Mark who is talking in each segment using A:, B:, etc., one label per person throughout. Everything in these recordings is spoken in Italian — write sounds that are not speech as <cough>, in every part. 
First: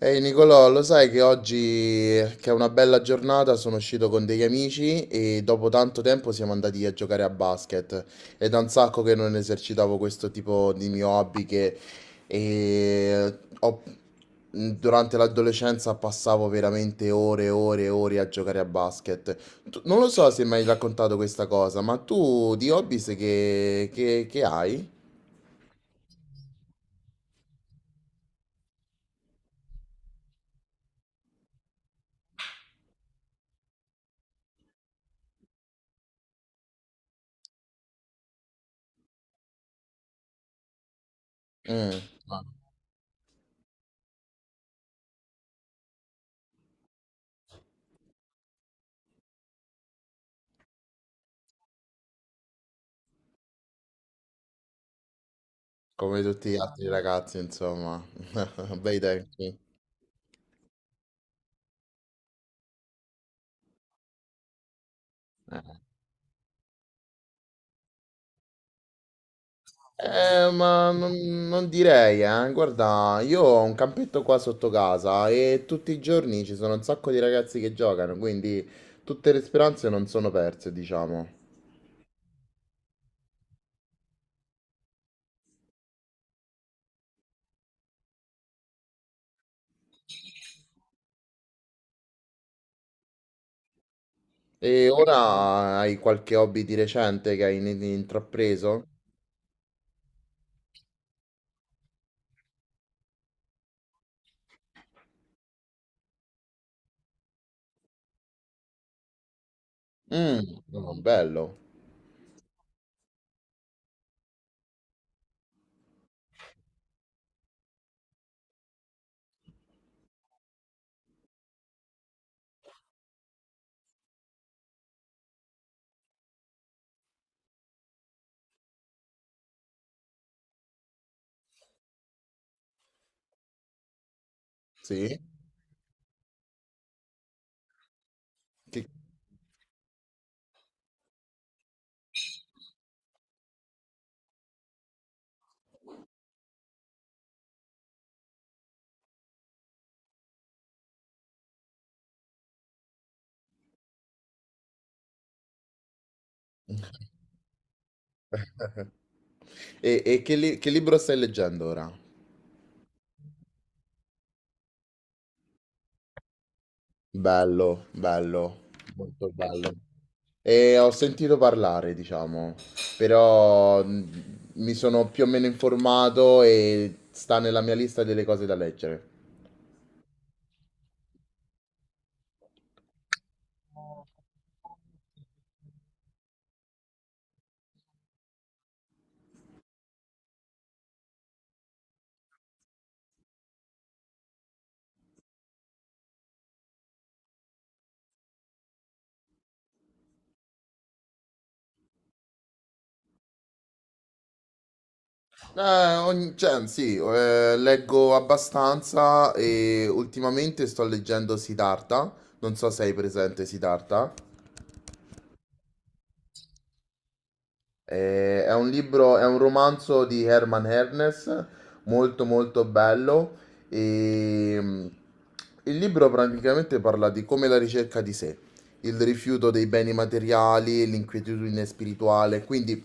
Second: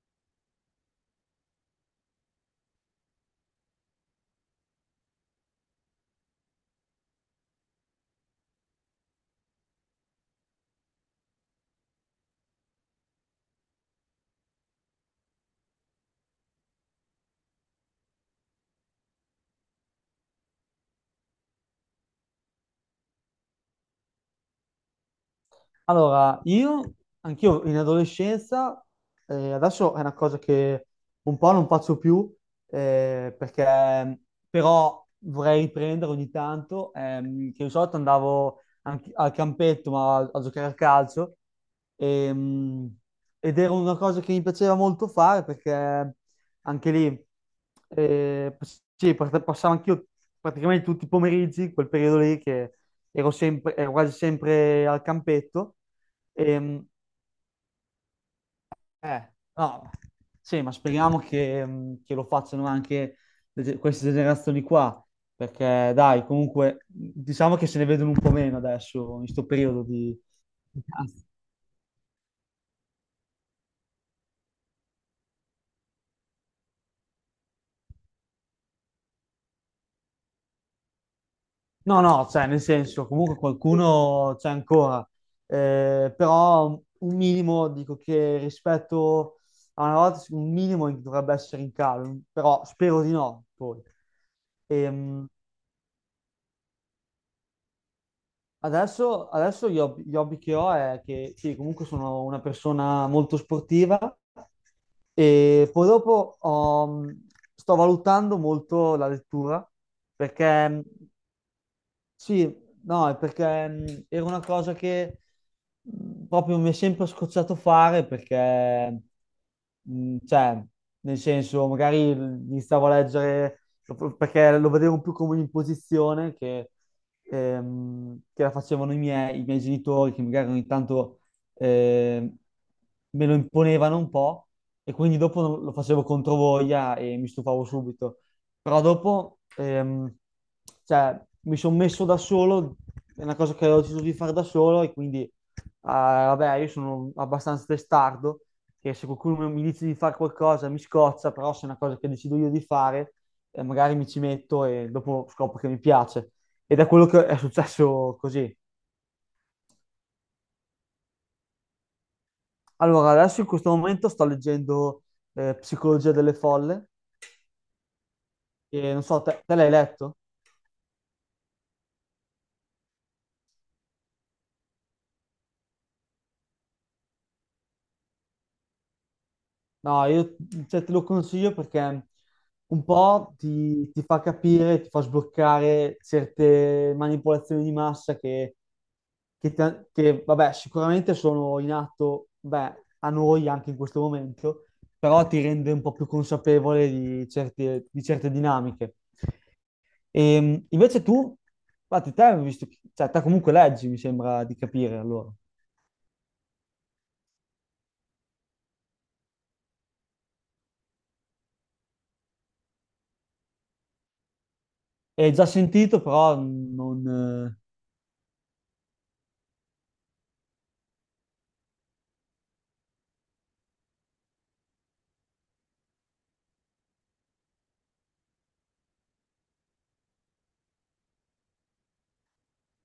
A: Ehi Nicolò, lo sai che oggi, che è una bella giornata, sono uscito con degli amici e dopo tanto tempo siamo andati a giocare a basket. È da un sacco che non esercitavo questo tipo di mio hobby che eh, ho- durante l'adolescenza passavo veramente ore e ore e ore a giocare a basket. Non lo so se mi hai raccontato questa cosa, ma tu di hobby sai che hai?
B: Allora, io, anch'io in adolescenza, adesso è una cosa che un po' non faccio più, perché però vorrei riprendere ogni tanto, che di solito andavo anche al campetto, ma a giocare a calcio,
A: Mm,
B: ehm, ed era una cosa che mi piaceva molto fare, perché anche lì, eh, sì, passavo anch'io praticamente tutti i pomeriggi, quel periodo lì che ero quasi sempre al campetto.
A: come tutti gli
B: E,
A: altri ragazzi, insomma. <laughs> Bei
B: Eh,
A: tempi.
B: no, sì, ma speriamo che lo facciano anche queste generazioni qua, perché dai, comunque, diciamo che se ne vedono un po' meno adesso, in questo periodo di.
A: Eh, ma non direi, eh. Guarda, io ho un campetto qua sotto casa e tutti i giorni ci sono un sacco di ragazzi che giocano, quindi tutte le speranze non sono perse, diciamo.
B: No, no, cioè, nel senso, comunque qualcuno c'è ancora. Però un minimo, dico che rispetto a una volta, sì, un minimo dovrebbe essere in calo, però spero di no, poi.
A: E
B: Ehm,
A: ora hai qualche hobby di recente che hai intrapreso?
B: adesso gli hobby che ho è che sì, comunque sono una persona molto sportiva e poi dopo sto valutando molto la lettura
A: Mm,
B: perché
A: oh, bello,
B: sì, no, è perché era una cosa che proprio mi è sempre scocciato fare perché, cioè, nel senso, magari iniziavo a leggere perché lo vedevo più come un'imposizione che la facevano i miei genitori, che magari ogni tanto ehm, me lo imponevano un po' e quindi
A: sì.
B: dopo lo facevo controvoglia e mi stufavo subito. Però
A: Che-
B: dopo, cioè, mi sono messo da solo, è una cosa che ho deciso di fare da solo e quindi, vabbè, io sono abbastanza testardo, che se qualcuno mi dice di fare qualcosa mi scoccia, però se è una cosa che decido io di fare, magari mi ci metto e dopo scopro che mi piace. Ed è quello che è successo così.
A: E, che libro stai leggendo ora?
B: Allora, adesso in questo momento sto leggendo Psicologia delle folle,
A: Bello, bello,
B: e non so,
A: molto
B: te l'hai
A: bello.
B: letto?
A: E ho sentito parlare, diciamo, però mi sono più o meno informato e sta nella mia lista delle cose da leggere.
B: No, io cioè, te lo consiglio perché un po' ti fa capire, ti fa sbloccare certe manipolazioni di massa che, che, vabbè, sicuramente sono in atto, beh, a noi anche in questo momento, però ti rende un po' più consapevole di certe dinamiche. E, invece tu, infatti te, hai visto, cioè, te comunque leggi, mi sembra di capire allora.
A: Cioè, sì, leggo abbastanza e ultimamente sto leggendo Siddhartha, non so se hai presente Siddhartha.
B: E già sentito, però non... eh,
A: È un libro, è un romanzo di Herman Hernes, molto molto bello. E, il libro praticamente parla di come la ricerca di sé, il rifiuto dei beni materiali, l'inquietudine spirituale. Quindi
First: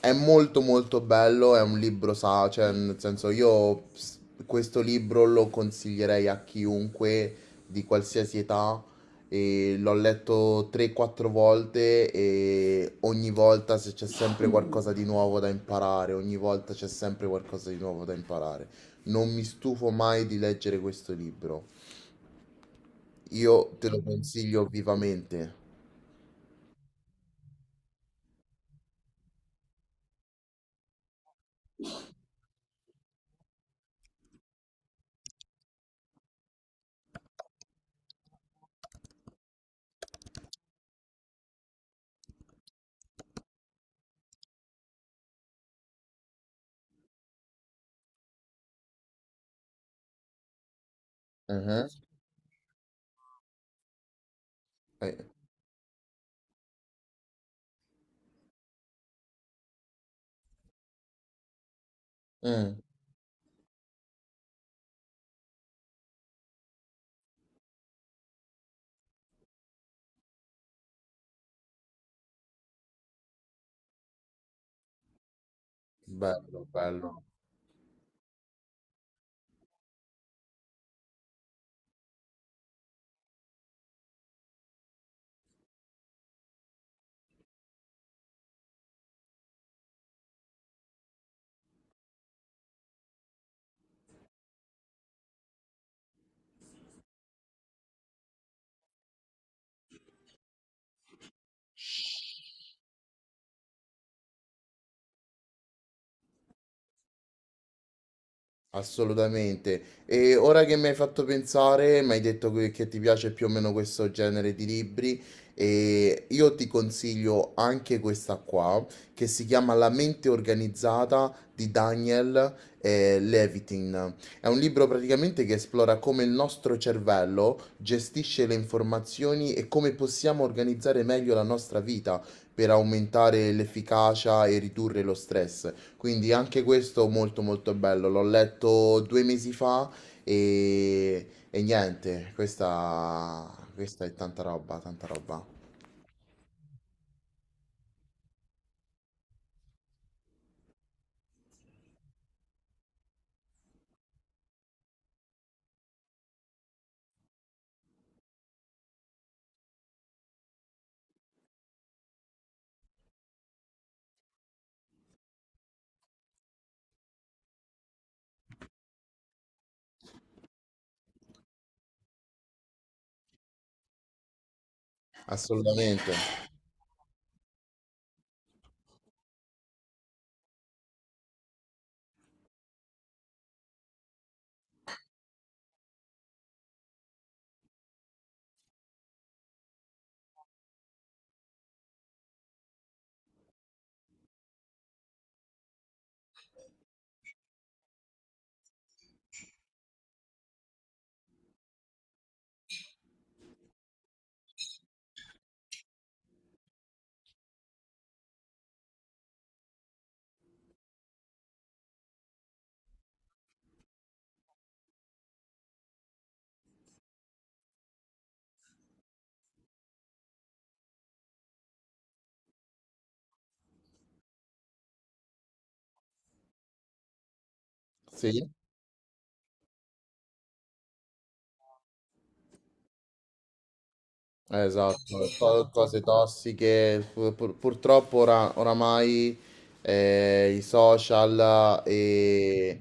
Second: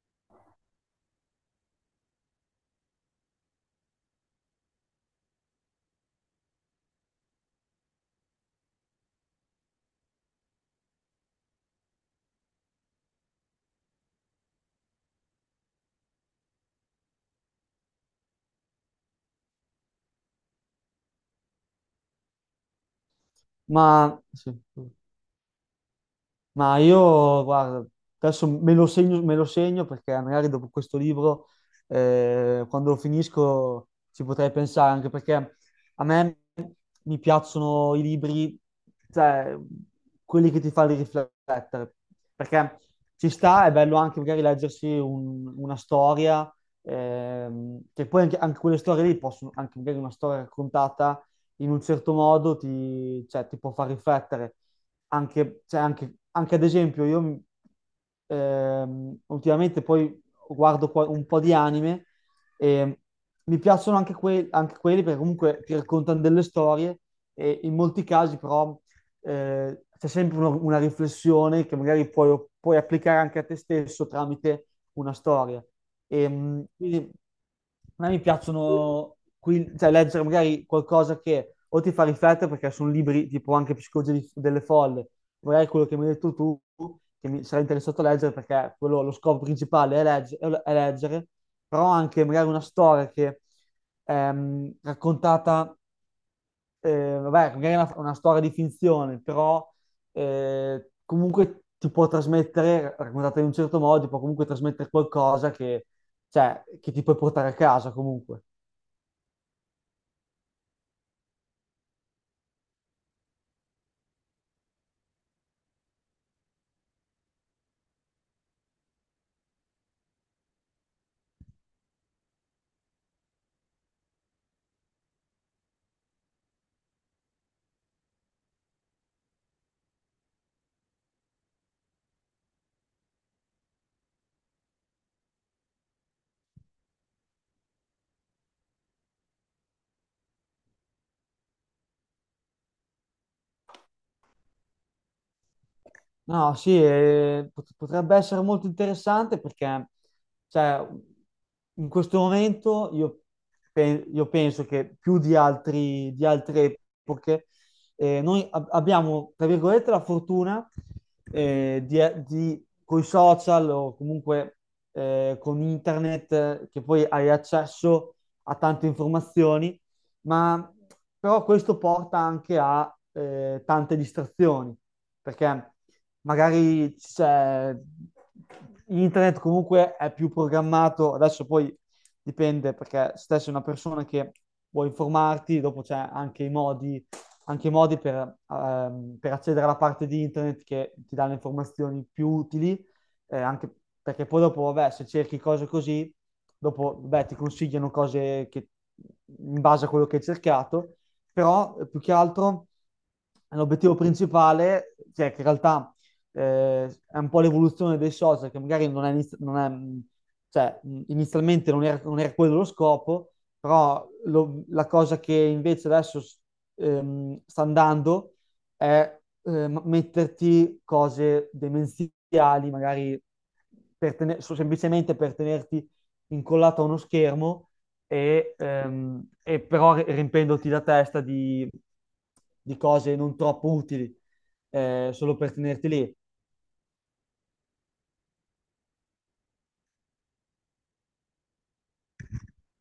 A: è molto molto bello, è un libro, sa, cioè nel senso questo libro lo consiglierei a chiunque di qualsiasi età, e l'ho letto 3-4 volte e ogni volta se c'è sempre qualcosa di nuovo da imparare, ogni volta c'è sempre qualcosa di nuovo da imparare. Non mi stufo mai di leggere questo libro. Io te lo
B: ma sì.
A: consiglio
B: Sì.
A: vivamente.
B: Ma io, guarda, adesso me lo segno perché magari dopo questo libro, quando lo finisco, ci potrei pensare, anche perché a me mi piacciono i libri, cioè, quelli che ti fanno riflettere, perché ci sta, è bello anche magari leggersi una storia, che poi anche, anche quelle storie lì possono, anche magari una storia raccontata in un
A: Mhm.
B: certo modo, cioè, ti può far riflettere
A: Eh,
B: anche, cioè, anche ad esempio ultimamente poi guardo un po' di anime
A: mm,
B: e mi piacciono anche, anche quelli perché comunque ti raccontano delle storie e in molti casi però c'è sempre una riflessione che magari puoi, puoi applicare anche a te stesso tramite una storia. E,
A: Bello,
B: quindi
A: bello.
B: a me mi piacciono qui, cioè, leggere magari qualcosa che o ti fa riflettere perché sono libri tipo anche Psicologia delle folle, magari quello che mi hai detto tu, che mi sarei interessato a leggere perché quello, lo scopo principale è, è leggere, però anche magari una storia che raccontata vabbè, magari è una storia di finzione, però comunque ti può trasmettere, raccontata in un certo modo, ti può comunque trasmettere qualcosa che, cioè, che ti puoi portare a casa comunque.
A: Assolutamente. E ora che mi hai fatto pensare, mi hai detto che ti piace più o meno questo genere di libri, e io ti consiglio anche questa qua, che si chiama La mente organizzata di Daniel Levitin. È un libro praticamente che esplora come il nostro cervello gestisce le informazioni e come possiamo organizzare meglio la nostra vita per aumentare l'efficacia e ridurre lo stress. Quindi anche questo molto molto bello, l'ho letto due mesi fa e niente, questa è tanta roba, tanta roba.
B: No, sì, potrebbe essere molto interessante perché, cioè, in questo momento io, io penso che più di di altre epoche, noi abbiamo, tra virgolette, la fortuna, coi social o comunque, con internet, che poi hai accesso a tante informazioni, ma però questo porta anche a tante distrazioni, perché
A: Assolutamente,
B: magari c'è internet comunque è più programmato, adesso poi dipende perché se sei una persona che vuoi informarti, dopo c'è anche i modi per accedere alla parte di internet che ti dà le informazioni più utili anche perché poi dopo, vabbè, se cerchi cose così, dopo, vabbè, ti consigliano cose che, in base a quello che hai cercato, però più che altro l'obiettivo principale, cioè che in realtà è un po' l'evoluzione dei social, che magari non è, non è, cioè, inizialmente non era, non era quello lo scopo, però la cosa che invece adesso sta andando è metterti cose demenziali, magari per semplicemente per tenerti incollato a uno schermo
A: sì,
B: e però riempendoti la testa di cose non troppo utili,
A: esatto,
B: solo per tenerti
A: cose
B: lì.
A: tossiche, purtroppo oramai i social, e,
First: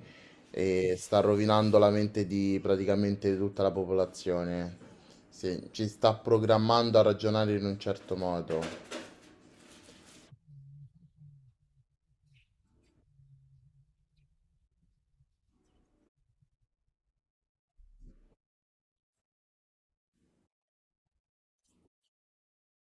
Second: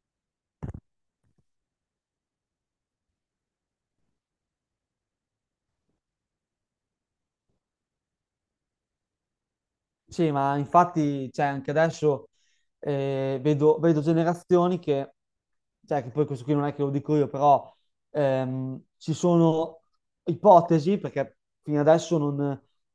A: e sta rovinando la mente di praticamente tutta la popolazione, sì, ci sta programmando a ragionare in un certo modo.
B: Sì, ma infatti, cioè, anche adesso vedo, vedo generazioni che cioè che poi questo qui non è che lo dico io, però ci sono ipotesi, perché fino adesso non,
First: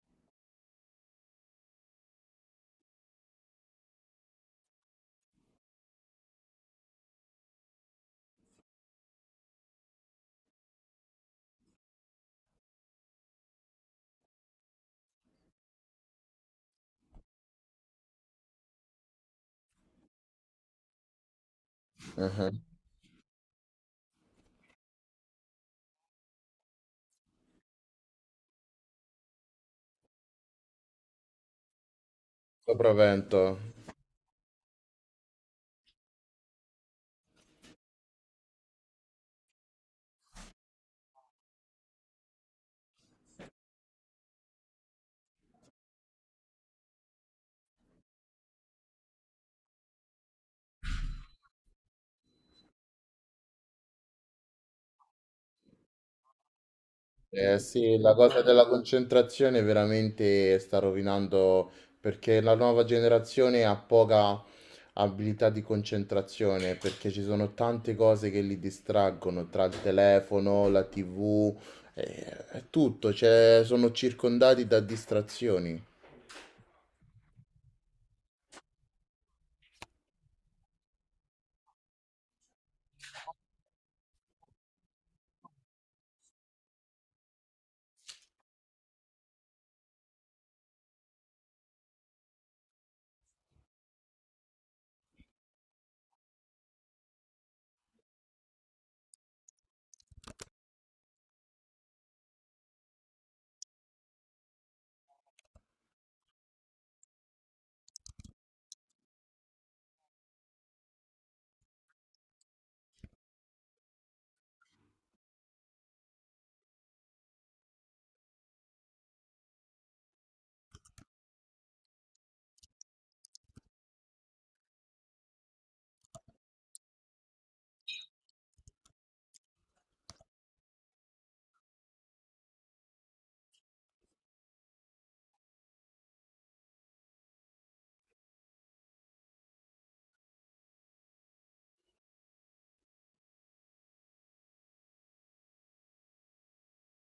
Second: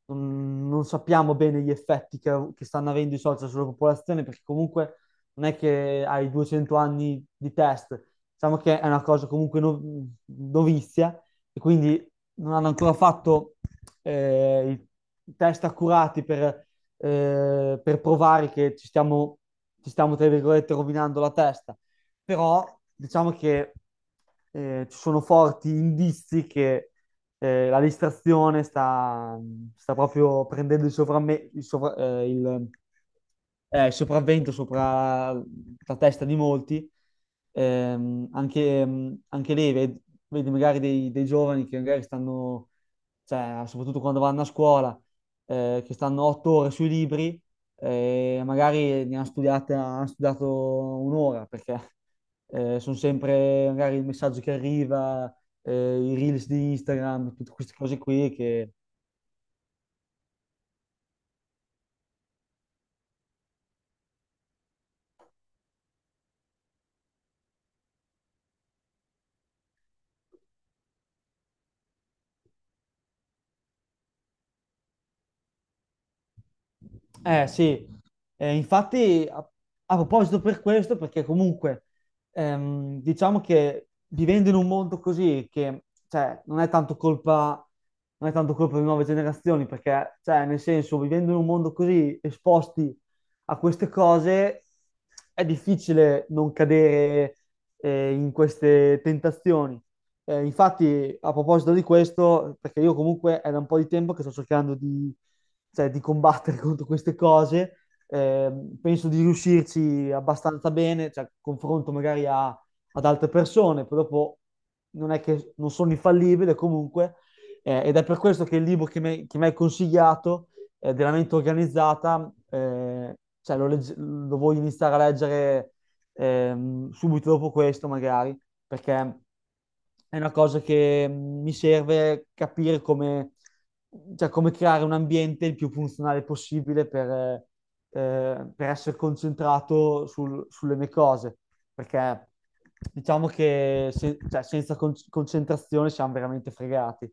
B: non sappiamo bene gli effetti che stanno avendo i social sulla popolazione, perché comunque non è che hai 200 anni di test, diciamo che è una cosa comunque novizia e quindi non hanno ancora fatto eh, i i test accurati per provare che ci stiamo, tra virgolette, rovinando la testa, però
A: <laughs>
B: diciamo che ci sono forti indizi che la distrazione sta proprio prendendo il,
A: Sopravvento.
B: il sopravvento sopra la testa di molti. Anche, anche lei, vedi, magari dei, dei giovani che magari stanno, cioè, soprattutto quando vanno a scuola, che stanno 8 ore sui libri, magari hanno studiato un'ora perché sono sempre magari il messaggio che arriva, eh, i reels di Instagram, tutte queste cose
A: Sì, la
B: qui
A: cosa della
B: che.
A: concentrazione veramente sta rovinando perché la nuova generazione ha poca abilità di concentrazione perché ci sono tante cose che li distraggono tra il telefono, la TV, eh, è tutto, cioè, sono circondati da distrazioni.
B: Eh sì. Infatti a proposito per questo, perché comunque diciamo che vivendo in un mondo così, che cioè, non è tanto colpa delle nuove generazioni, perché cioè, nel senso, vivendo in un mondo così esposti a queste cose, è difficile non cadere in queste tentazioni. Infatti, a proposito di questo, perché io comunque è da un po' di tempo che sto cercando di, cioè, di combattere <laughs> contro queste cose, penso di riuscirci abbastanza bene, cioè, confronto magari ad altre persone, poi dopo non è che non sono infallibile comunque, ed è per questo che il libro che mi hai consigliato, della mente organizzata, cioè, lo voglio iniziare a leggere subito dopo questo magari perché è una cosa che mi serve capire come, cioè, come creare un ambiente il più funzionale possibile per essere concentrato sulle mie cose, perché diciamo che cioè, senza concentrazione siamo veramente fregati.